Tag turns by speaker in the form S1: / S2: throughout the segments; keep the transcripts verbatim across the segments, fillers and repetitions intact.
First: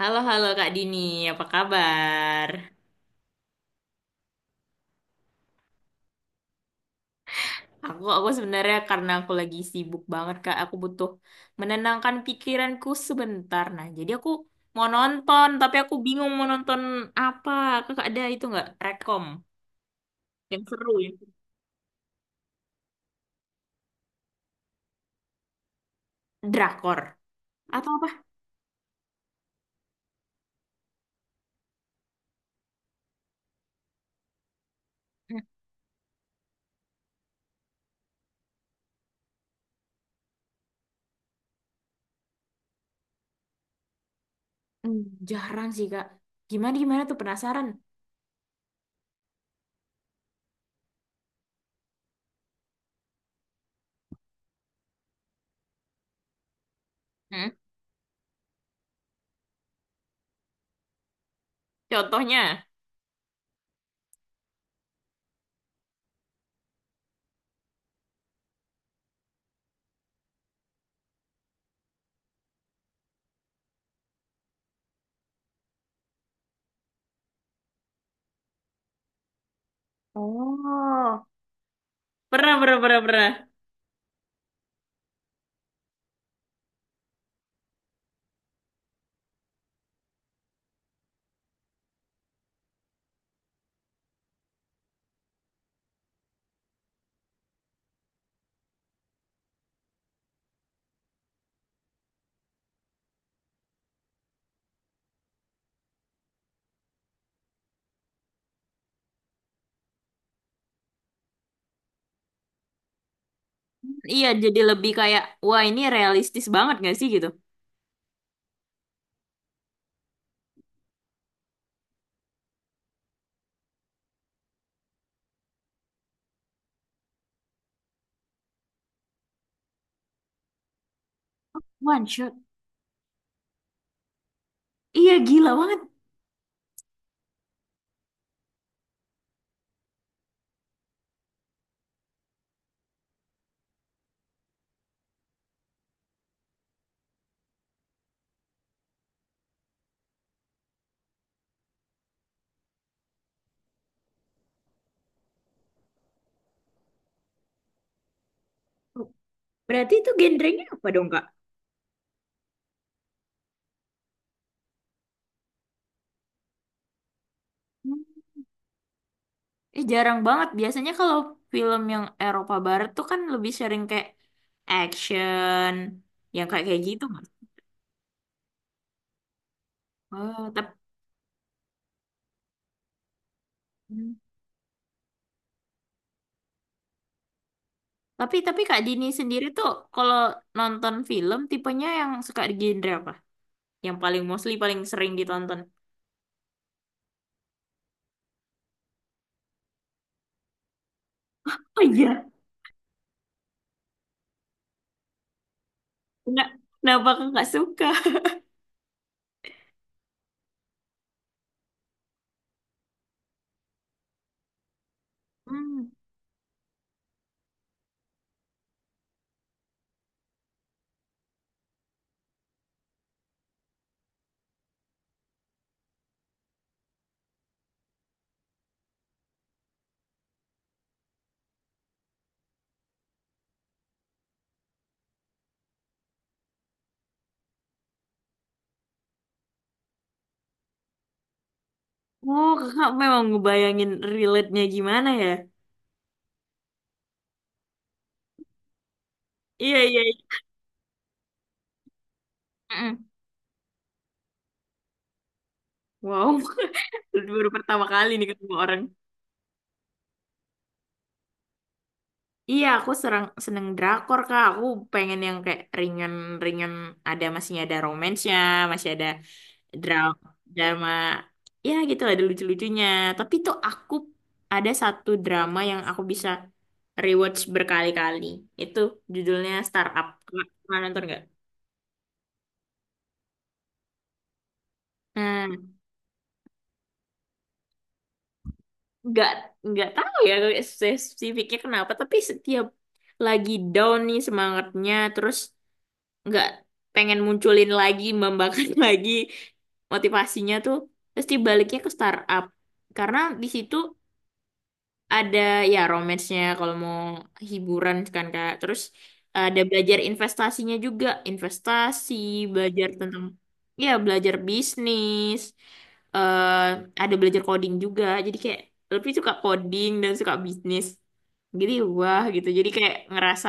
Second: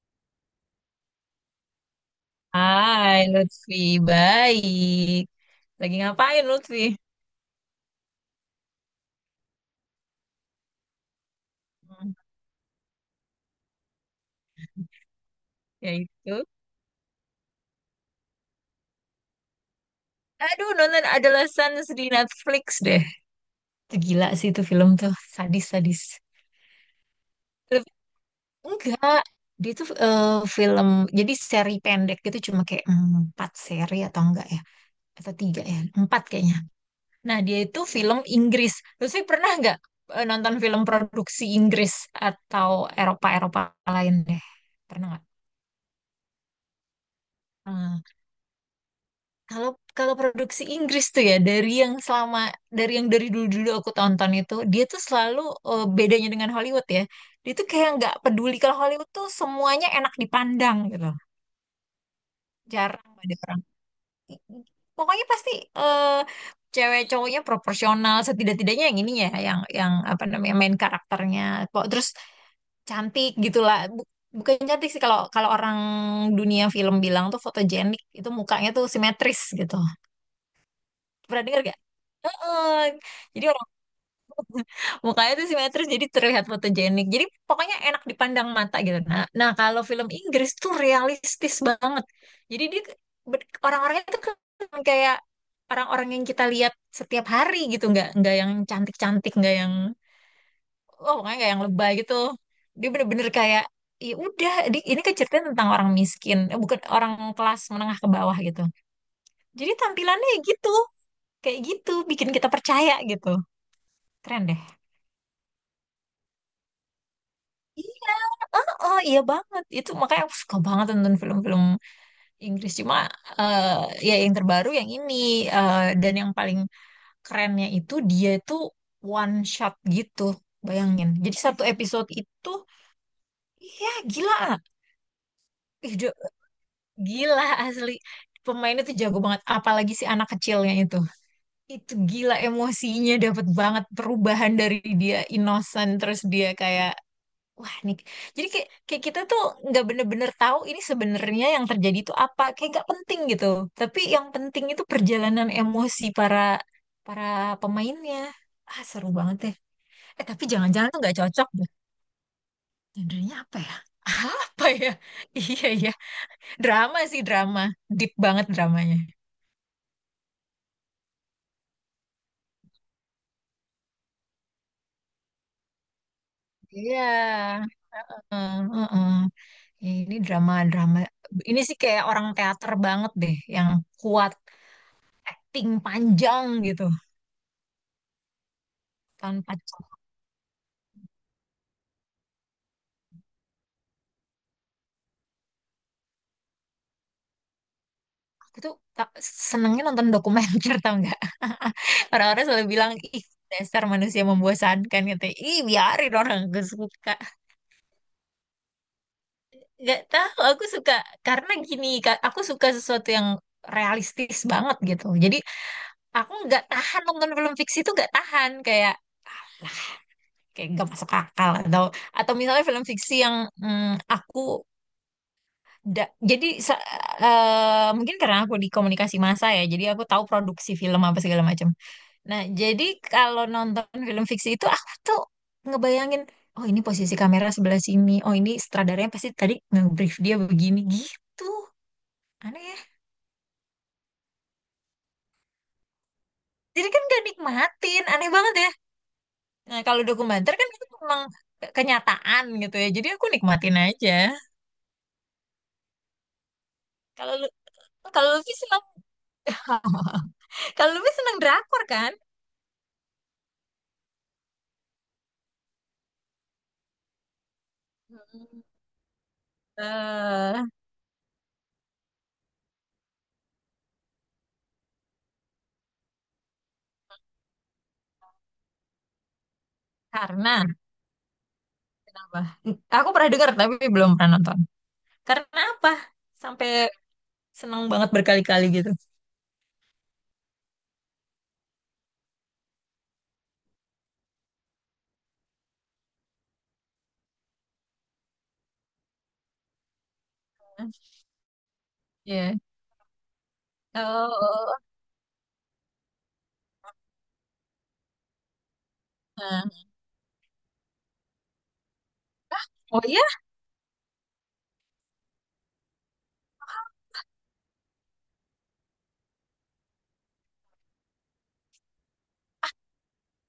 S1: Halo, halo Kak Dini, apa kabar?
S2: Hai Lutfi, baik. Lagi ngapain Lutfi?
S1: Aku, aku sebenarnya karena aku lagi sibuk banget Kak, aku butuh
S2: Hmm.
S1: menenangkan pikiranku sebentar. Nah, jadi aku mau nonton, tapi
S2: Ya
S1: aku bingung
S2: itu.
S1: mau nonton apa. Kakak ada itu nggak? Rekom yang
S2: Aduh,
S1: seru
S2: nonton
S1: ya?
S2: Adolescence di Netflix deh. Itu gila sih, itu film tuh sadis-sadis.
S1: Drakor atau
S2: Lebih-
S1: apa?
S2: Enggak, dia tuh eh, film, jadi seri pendek gitu, cuma kayak mm, empat seri atau enggak ya? Atau
S1: Hmm,
S2: tiga ya? Empat kayaknya. Nah, dia itu film Inggris. Lutfi pernah enggak eh, nonton film produksi Inggris atau Eropa-Eropa lain deh?
S1: hmm,
S2: Pernah enggak?
S1: jarang sih Kak. Gimana gimana tuh penasaran?
S2: Hmm. Kalau kalau produksi Inggris tuh, ya dari yang selama, dari yang dari dulu-dulu aku tonton, itu dia tuh selalu eh, bedanya dengan Hollywood ya.
S1: Hmm,
S2: Dia tuh kayak nggak peduli, kalau Hollywood tuh semuanya enak dipandang gitu.
S1: Contohnya?
S2: Jarang ada orang. Pokoknya pasti eh, cewek cowoknya proporsional, setidak-tidaknya yang ini ya, yang yang apa namanya, main karakternya. Kok terus cantik gitulah. Bukan cantik sih, kalau kalau orang dunia film bilang tuh fotogenik, itu mukanya tuh simetris gitu.
S1: Oh,
S2: Pernah dengar?
S1: pernah pernah
S2: Heeh.
S1: pernah pernah.
S2: Jadi orang mukanya tuh simetris jadi terlihat fotogenik. Jadi pokoknya enak dipandang mata gitu. Nah, nah kalau film Inggris tuh realistis banget. Jadi dia ke- ber- orang-orangnya tuh ke- kayak orang-orang yang kita lihat setiap hari gitu, nggak nggak yang cantik-cantik, nggak yang oh pokoknya nggak yang lebay gitu. Dia bener-bener kayak ya udah di- ini kan ceritanya tentang orang miskin, eh, bukan orang kelas menengah ke bawah gitu. Jadi tampilannya ya gitu, kayak gitu bikin kita percaya gitu.
S1: Iya,
S2: Keren
S1: jadi
S2: deh.
S1: lebih kayak, wah ini realistis banget gak sih gitu?
S2: ah Oh iya banget itu, makanya aku suka banget nonton film-film Inggris, cuma eh, ya yang terbaru yang ini, eh, dan yang paling kerennya itu, dia itu one shot gitu, bayangin jadi satu
S1: One
S2: episode
S1: shot.
S2: itu ya gila.
S1: Iya gila banget.
S2: Ih, Jo- gila asli, pemainnya tuh jago banget, apalagi si anak kecilnya itu itu gila, emosinya dapat banget, perubahan dari dia innocent terus dia kayak wah nih. Jadi kayak, kayak kita tuh nggak bener-bener tahu ini sebenarnya yang terjadi itu apa. Kayak nggak penting gitu. Tapi yang penting itu perjalanan emosi para para pemainnya. Ah, seru banget ya.
S1: Berarti itu
S2: Eh, tapi
S1: genrenya apa
S2: jangan-jangan tuh
S1: dong
S2: nggak
S1: Kak?
S2: cocok deh. Genrenya apa ya? Apa ya? Iya, iya. Drama sih, drama.
S1: Hmm.
S2: Deep banget dramanya.
S1: Eh jarang banget. Biasanya kalau film yang Eropa Barat tuh kan lebih sering kayak action, yang kayak kayak gitu nggak?
S2: Iya. Heeh, heeh. Ini
S1: Oh, tapi
S2: drama-drama. Ini sih kayak orang teater banget deh. Yang kuat, ting panjang gitu.
S1: tapi tapi Kak Dini sendiri
S2: Tanpa
S1: tuh kalau nonton film tipenya yang suka di genre apa? Yang paling mostly paling sering ditonton?
S2: itu, ta- senengnya nonton dokumenter tau nggak.
S1: Oh iya,
S2: Orang-orang selalu bilang, ih dasar manusia membosankan gitu, ih biarin, orang
S1: enggak.
S2: gue
S1: Kenapa
S2: suka.
S1: kakak suka?
S2: Nggak tahu, aku suka. Karena gini Kak, aku suka sesuatu yang realistis banget gitu, jadi
S1: Hmm.
S2: aku nggak tahan nonton film fiksi, itu nggak tahan, kayak lah kayak nggak masuk akal, atau atau misalnya film fiksi yang mm, aku da- jadi sa- eh, mungkin karena aku di komunikasi massa ya, jadi aku tahu produksi film apa segala macam. Nah, jadi kalau nonton film fiksi itu aku tuh ngebayangin, oh ini posisi kamera sebelah sini, oh ini sutradaranya pasti tadi nge-brief dia begini gitu.
S1: Oh,
S2: Aneh ya.
S1: kakak memang ngebayangin relate-nya gimana ya?
S2: Jadi kan gak nikmatin, aneh banget ya.
S1: Iya,
S2: Nah,
S1: iya,
S2: kalau
S1: iya.
S2: dokumenter kan itu memang ke- kenyataan gitu ya,
S1: Mm-mm.
S2: jadi aku nikmatin aja.
S1: Wow.
S2: Kalau lu
S1: Baru pertama kali nih
S2: kalau Luffy
S1: ketemu orang.
S2: senang, kalau Luffy senang drakor kan?
S1: Iya, aku serang, seneng drakor, Kak. Aku pengen yang kayak ringan-ringan, ada masih ada romansnya,
S2: mm
S1: masih ada drama,
S2: eh
S1: drama, ya gitu lah, ada lucu-lucunya. Tapi tuh aku ada satu drama yang aku bisa rewatch berkali-kali. Itu judulnya Startup. Kak,
S2: karena
S1: pernah nonton nggak?
S2: apa? Aku pernah dengar tapi belum pernah nonton.
S1: Nah,
S2: Karena apa? Sampai senang banget berkali-kali gitu.
S1: nggak nggak tahu ya spesifiknya kenapa, tapi setiap lagi down nih semangatnya, terus nggak pengen munculin lagi membangkit lagi motivasinya tuh pasti baliknya ke startup
S2: Ya.
S1: karena di situ
S2: Oh, oh, oh.
S1: ada ya romance-nya kalau mau hiburan kan Kak, terus ada
S2: Nah.
S1: belajar investasinya juga, investasi belajar
S2: Oh, ya.
S1: tentang ya belajar bisnis eh ada belajar coding juga jadi kayak lebih suka coding dan suka bisnis jadi wah gitu jadi kayak ngerasa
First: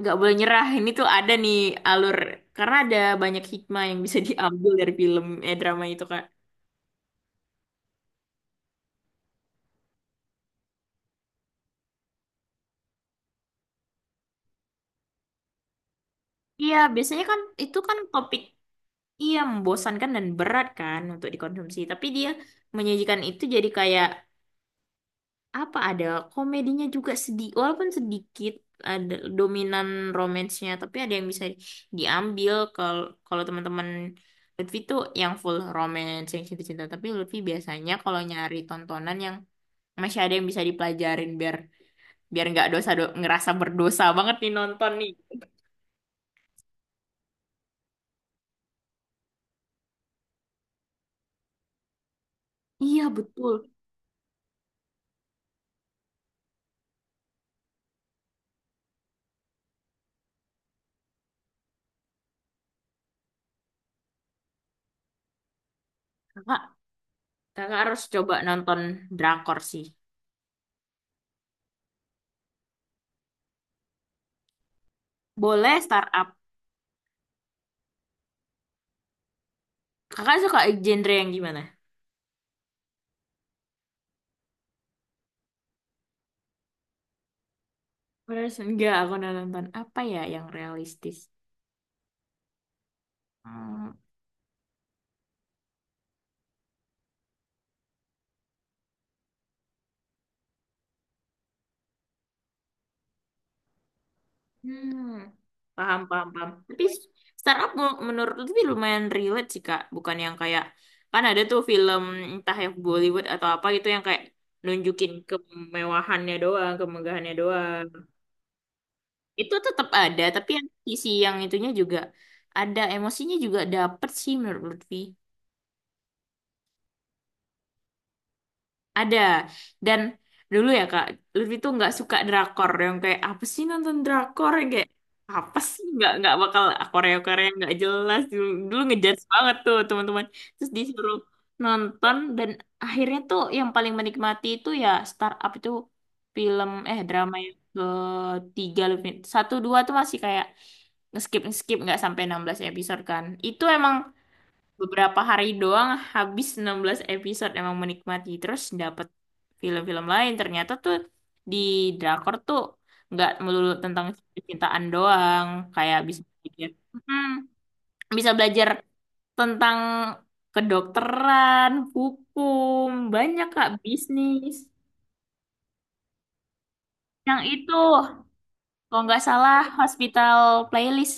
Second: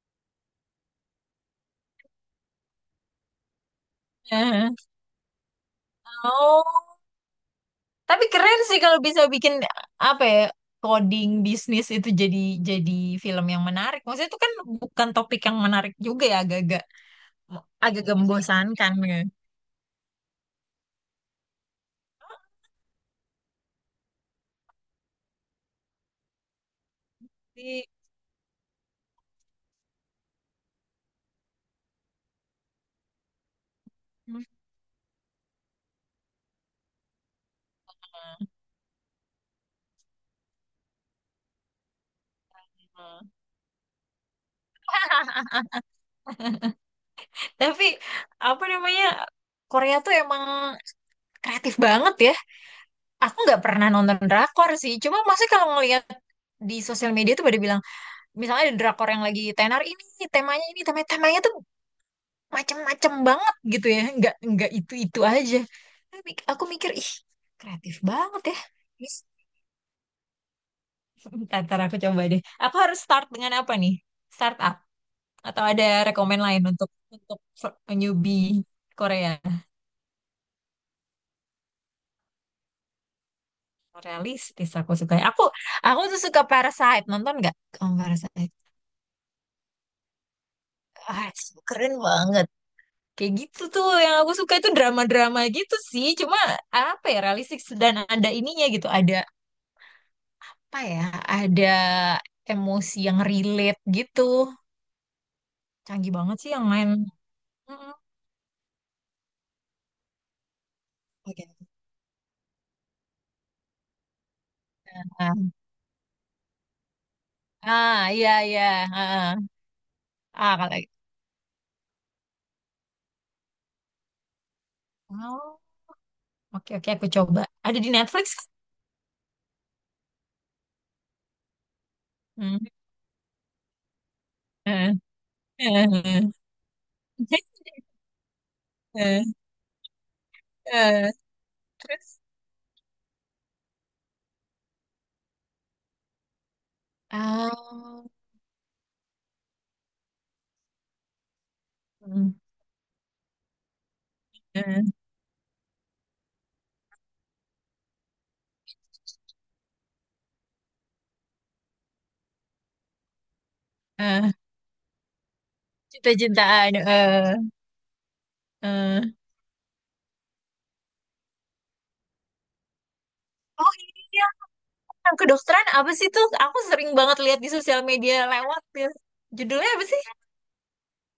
S1: nggak boleh nyerah, ini tuh ada nih alur karena ada banyak hikmah yang bisa diambil
S2: Eh.
S1: dari film eh drama itu kak.
S2: Oh, tapi keren sih kalau bisa bikin apa ya, coding bisnis itu jadi jadi film yang menarik. Maksudnya itu kan bukan topik yang menarik juga ya,
S1: Iya
S2: agak-agak
S1: biasanya kan itu kan
S2: agak-agak
S1: topik,
S2: membosankan ya.
S1: iya membosankan dan berat kan untuk dikonsumsi tapi dia menyajikan itu jadi kayak apa, ada komedinya juga sedih walaupun
S2: Tapi-
S1: sedikit, ada dominan romansnya tapi ada yang bisa diambil. Kalau kalau teman-teman Lutfi tuh yang full romance yang cinta-cinta tapi Lutfi biasanya kalau nyari tontonan yang masih ada yang bisa dipelajarin biar biar nggak dosa do- ngerasa berdosa banget nih nonton nih.
S2: Tapi apa namanya, Korea tuh emang kreatif banget ya.
S1: Iya
S2: Aku nggak
S1: betul.
S2: pernah nonton drakor sih, cuma maksudnya kalau ngelihat di sosial media tuh pada bilang, misalnya ada drakor yang lagi tenar ini temanya ini, temanya temanya tuh macem-macem banget gitu ya, nggak nggak itu itu aja. Aku mik-
S1: Kakak,
S2: aku mikir ih
S1: kakak
S2: kreatif
S1: harus coba
S2: banget ya.
S1: nonton
S2: Terus
S1: drakor sih.
S2: ntar ntar aku coba deh, aku harus start dengan apa nih, startup atau
S1: Boleh
S2: ada
S1: startup.
S2: rekomend lain untuk untuk newbie Korea?
S1: Kakak suka genre yang gimana?
S2: Realistis aku suka, aku aku tuh suka Parasite, nonton nggak kamu Parasite?
S1: Beres enggak aku udah nonton apa ya yang realistis?
S2: Ah so keren banget, kayak gitu tuh
S1: Hmm,
S2: yang aku suka, itu drama-drama gitu sih, cuma apa ya, realistis dan ada ininya gitu, ada apa ya, ada emosi yang relate gitu.
S1: hmm. Paham,
S2: Canggih
S1: paham,
S2: banget sih
S1: paham.
S2: yang
S1: Tapi
S2: main.
S1: startup
S2: Mm-mm.
S1: mu- menurut lebih lumayan relate sih Kak, bukan yang kayak kan ada
S2: Oke.
S1: tuh film entah yang Bollywood atau apa gitu yang kayak nunjukin
S2: ah
S1: kemewahannya doang, kemegahannya doang.
S2: ah, iya, iya, ah, ah
S1: Itu tetap ada, tapi
S2: Ah,
S1: yang
S2: kalau
S1: sisi yang itunya juga ada, emosinya juga dapet sih menurut Lutfi.
S2: oh, oke oke aku coba. Ada di Netflix?
S1: Ada. Dan dulu ya Kak, Lutfi tuh nggak suka
S2: Hmm.
S1: drakor yang kayak apa sih, nonton drakor yang kayak
S2: Eh,
S1: apa sih, nggak
S2: eh,
S1: nggak bakal Korea Korea nggak jelas dulu, dulu
S2: eh,
S1: ngejudge
S2: eh,
S1: banget tuh teman-teman. Terus
S2: eh.
S1: disuruh nonton
S2: Terus
S1: dan akhirnya tuh yang paling menikmati itu ya Startup itu film eh drama yang
S2: ah
S1: ketiga Lutfi. Satu dua tuh masih kayak nge-skip nge-skip nggak sampai
S2: hmm,
S1: enam belas episode kan. Itu emang
S2: eh,
S1: beberapa hari doang habis enam belas episode emang menikmati terus dapet film-film lain ternyata tuh di drakor tuh nggak melulu tentang
S2: eh,
S1: cintaan doang, kayak bisa belajar,
S2: cinta-cintaan
S1: Mm,
S2: eh,
S1: bisa belajar
S2: eh.
S1: tentang kedokteran, hukum, banyak kak,
S2: Oh iya,
S1: bisnis,
S2: yang kedokteran apa sih tuh, aku sering banget lihat
S1: yang
S2: di
S1: itu
S2: sosial media lewat ya,
S1: kalau nggak salah
S2: judulnya apa sih?
S1: Hospital Playlist.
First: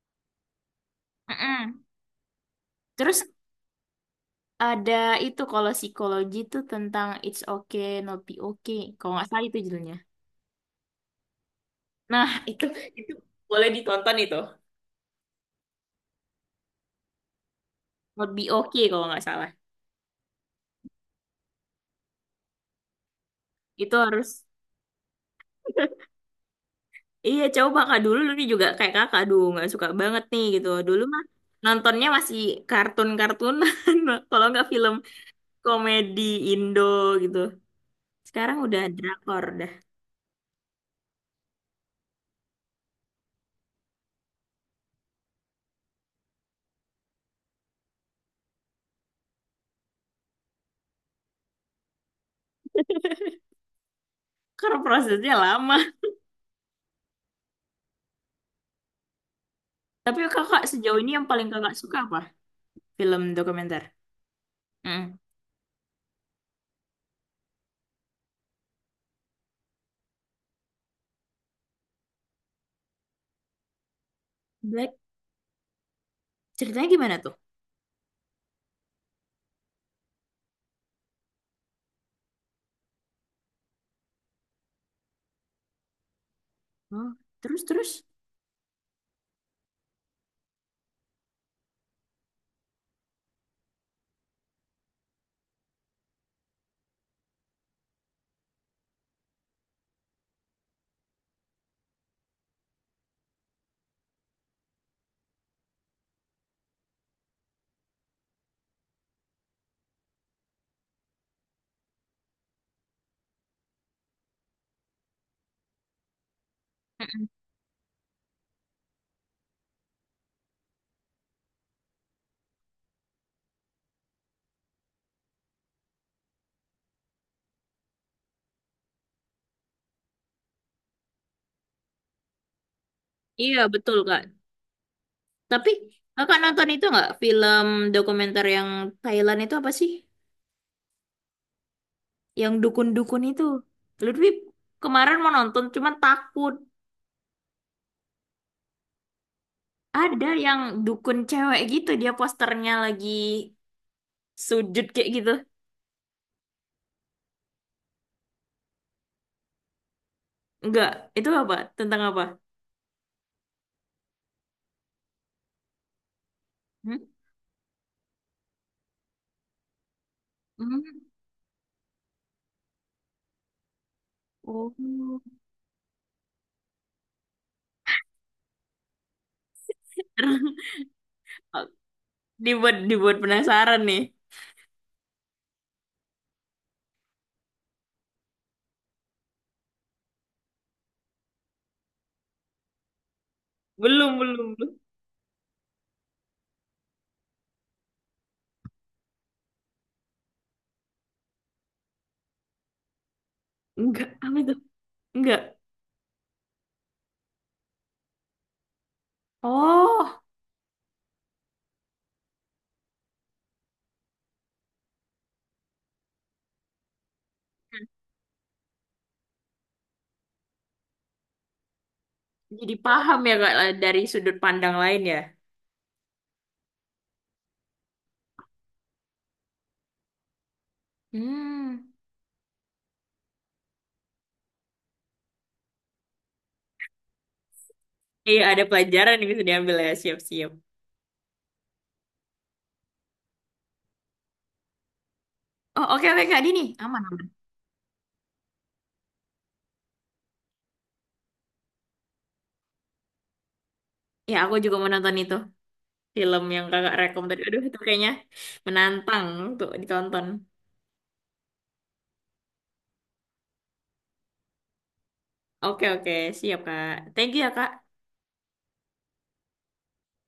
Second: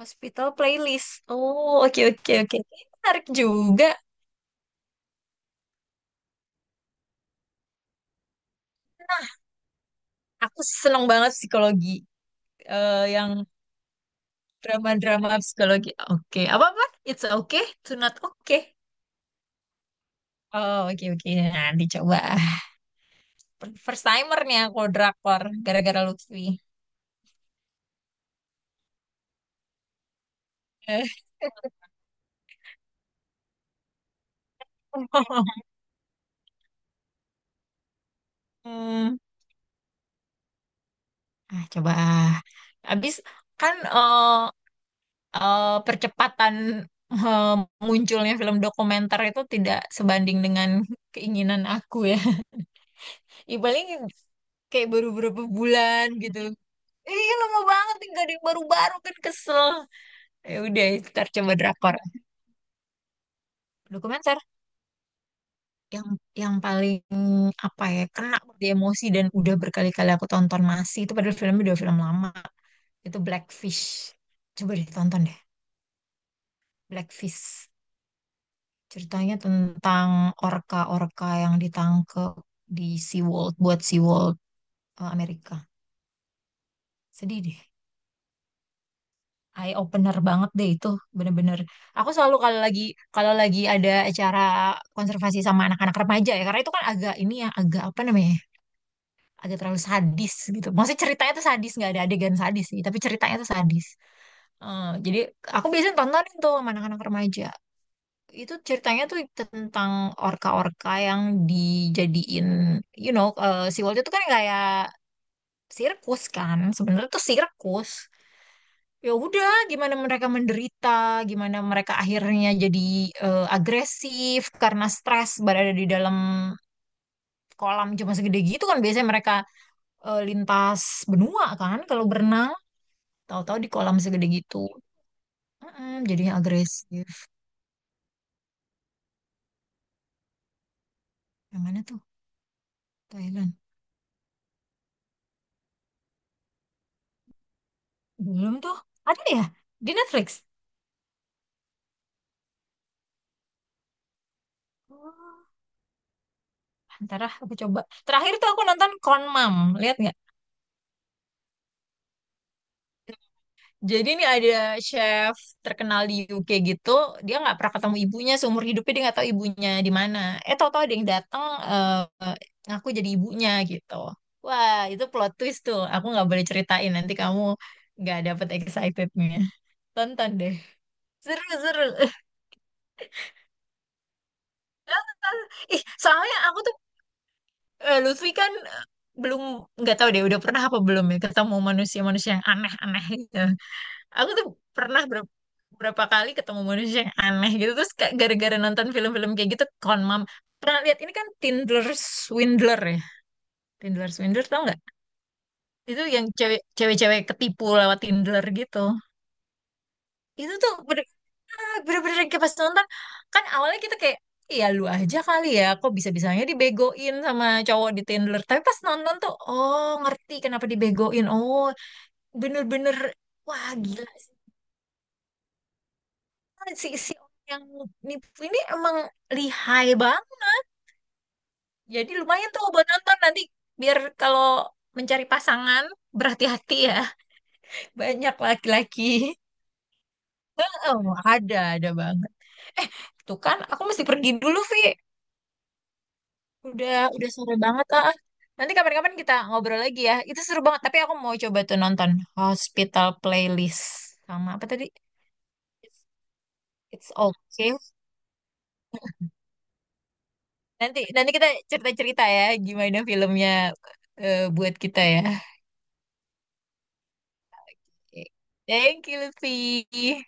S2: Hospital playlist. Oh,
S1: Mm-mm.
S2: oke oke oke. Ini
S1: Terus
S2: menarik juga.
S1: ada itu kalau psikologi tuh tentang It's Okay Not Be Okay. Kalau nggak
S2: Nah,
S1: salah itu judulnya.
S2: aku seneng banget psikologi.
S1: Nah, itu
S2: Eh,
S1: Itu
S2: yang
S1: boleh ditonton itu.
S2: drama-drama psikologi. Oke. Apa-apa? It's okay to not
S1: Not Be
S2: okay.
S1: Okay kalau nggak salah.
S2: Oh, oke oke. Nanti coba.
S1: Itu
S2: First
S1: harus.
S2: timer nih aku drakor gara-gara Lutfi.
S1: Iya, coba kakak dulu nih juga kayak Kakak, aduh nggak suka banget nih gitu. Dulu
S2: Eh,
S1: mah nontonnya masih kartun-kartunan kalau nggak film komedi Indo gitu. Sekarang udah
S2: Hmm.
S1: drakor dah.
S2: Ah, coba. Habis kan eh, eh, percepatan eh, munculnya film dokumenter itu tidak sebanding dengan keinginan aku ya. Ya paling
S1: Karena
S2: kayak baru
S1: prosesnya
S2: berapa
S1: lama.
S2: bulan gitu. Iya lama banget nih, gak ada yang baru-baru, kan kesel.
S1: Tapi
S2: Ya
S1: Kakak
S2: udah,
S1: sejauh ini yang
S2: ntar
S1: paling
S2: coba
S1: Kakak
S2: drakor.
S1: suka apa? Film dokumenter.
S2: Dokumenter
S1: Mm.
S2: yang yang paling apa ya kena di emosi, dan udah berkali-kali aku tonton masih itu, padahal filmnya udah film lama. Itu Blackfish. Coba ditonton deh,
S1: Ceritanya gimana tuh?
S2: Blackfish. Ceritanya tentang orka-orka yang ditangkep di SeaWorld, buat SeaWorld eh, Amerika.
S1: Hmm,
S2: Sedih deh.
S1: Terus terus?
S2: Eye opener banget deh itu, bener-bener. Aku selalu kalau lagi kalau lagi ada acara konservasi sama anak-anak remaja ya, karena itu kan agak ini ya, agak apa namanya ya, agak terlalu sadis gitu, maksudnya ceritanya tuh sadis, nggak ada adegan sadis sih tapi ceritanya tuh sadis. Eh, jadi aku biasanya tontonin tuh sama anak-anak remaja. Itu ceritanya tuh tentang orka-orka yang dijadiin you know eh, si itu kan kayak sirkus kan, sebenarnya tuh
S1: Mm-mm.
S2: sirkus. Ya udah, gimana mereka menderita, gimana mereka akhirnya jadi eh, agresif karena stres berada di dalam kolam cuma segede gitu kan, biasanya mereka eh, lintas benua kan kalau berenang, tahu-tahu
S1: Iya,
S2: di kolam
S1: betul, Kak.
S2: segede gitu.
S1: Tapi
S2: Mm-mm, jadinya
S1: kakak nonton itu
S2: agresif.
S1: nggak film dokumenter yang Thailand itu apa sih?
S2: Yang mana tuh?
S1: Yang dukun-dukun itu.
S2: Thailand,
S1: Lutfi kemarin mau nonton, cuman takut.
S2: belum tuh. Ada ya di
S1: Ada
S2: Netflix?
S1: yang dukun cewek gitu, dia posternya lagi sujud kayak gitu.
S2: Oh, ntar ah, aku coba. Terakhir tuh aku nonton Kon Mam. Lihat,
S1: Enggak, itu apa? Tentang apa?
S2: jadi ini ada chef terkenal di U K gitu,
S1: Hmm?
S2: dia nggak pernah ketemu ibunya seumur hidupnya, dia nggak tahu ibunya di mana. Eh, tahu-tahu ada
S1: Hmm.
S2: yang datang eh, ngaku jadi ibunya gitu.
S1: Oh.
S2: Wah itu plot twist tuh. Aku nggak boleh ceritain, nanti kamu nggak dapet excitednya. Tonton deh. Seru seru.
S1: Dibuat, dibuat penasaran nih.
S2: Ih, soalnya aku tuh eh, Lutfi kan belum, nggak tahu deh udah pernah apa belum ya ketemu manusia-manusia yang aneh-aneh gitu.
S1: Belum,
S2: Aku tuh
S1: belum, belum.
S2: pernah ber- berapa kali ketemu manusia yang aneh gitu, terus kayak gara-gara nonton film-film kayak gitu, Con, pernah lihat ini kan Tinder Swindler ya?
S1: Enggak,
S2: Tinder
S1: apa
S2: Swindler
S1: itu?
S2: tau nggak?
S1: Enggak.
S2: Itu yang cewek cewek-cewek ketipu lewat Tinder gitu.
S1: Oh.
S2: Itu tuh bener-bener bener-bener kayak pas nonton, kan awalnya kita kayak, iya lu aja kali ya, kok bisa-bisanya dibegoin sama cowok di Tinder. Tapi pas nonton tuh, oh ngerti kenapa dibegoin. Oh
S1: Jadi
S2: bener-bener,
S1: paham ya Kak,
S2: wah
S1: dari
S2: gila.
S1: sudut pandang lain ya.
S2: Kan si si orang yang nipu ini emang lihai bang.
S1: Hmm.
S2: Jadi lumayan tuh buat nonton nanti, biar kalau mencari pasangan berhati-hati ya. Banyak
S1: Iya ada
S2: laki-laki.
S1: pelajaran yang bisa diambil ya, siap-siap.
S2: Oh, ada ada banget. Eh, tuh kan aku mesti pergi dulu, Vi.
S1: Oh oke oke Kak Dini
S2: Udah
S1: aman.
S2: udah sore banget ah. Nanti kapan-kapan kita ngobrol lagi ya. Itu seru banget, tapi aku mau coba tuh nonton Hospital Playlist
S1: Ya
S2: sama
S1: aku
S2: apa
S1: juga
S2: tadi?
S1: mau nonton itu
S2: It's,
S1: film yang kakak
S2: it's
S1: rekom tadi. Aduh
S2: okay.
S1: itu kayaknya menantang untuk ditonton.
S2: Nanti nanti kita cerita-cerita ya gimana filmnya eh, buat kita ya.
S1: Oke oke siap Kak. Thank you ya Kak.
S2: Thank you, Lutfi.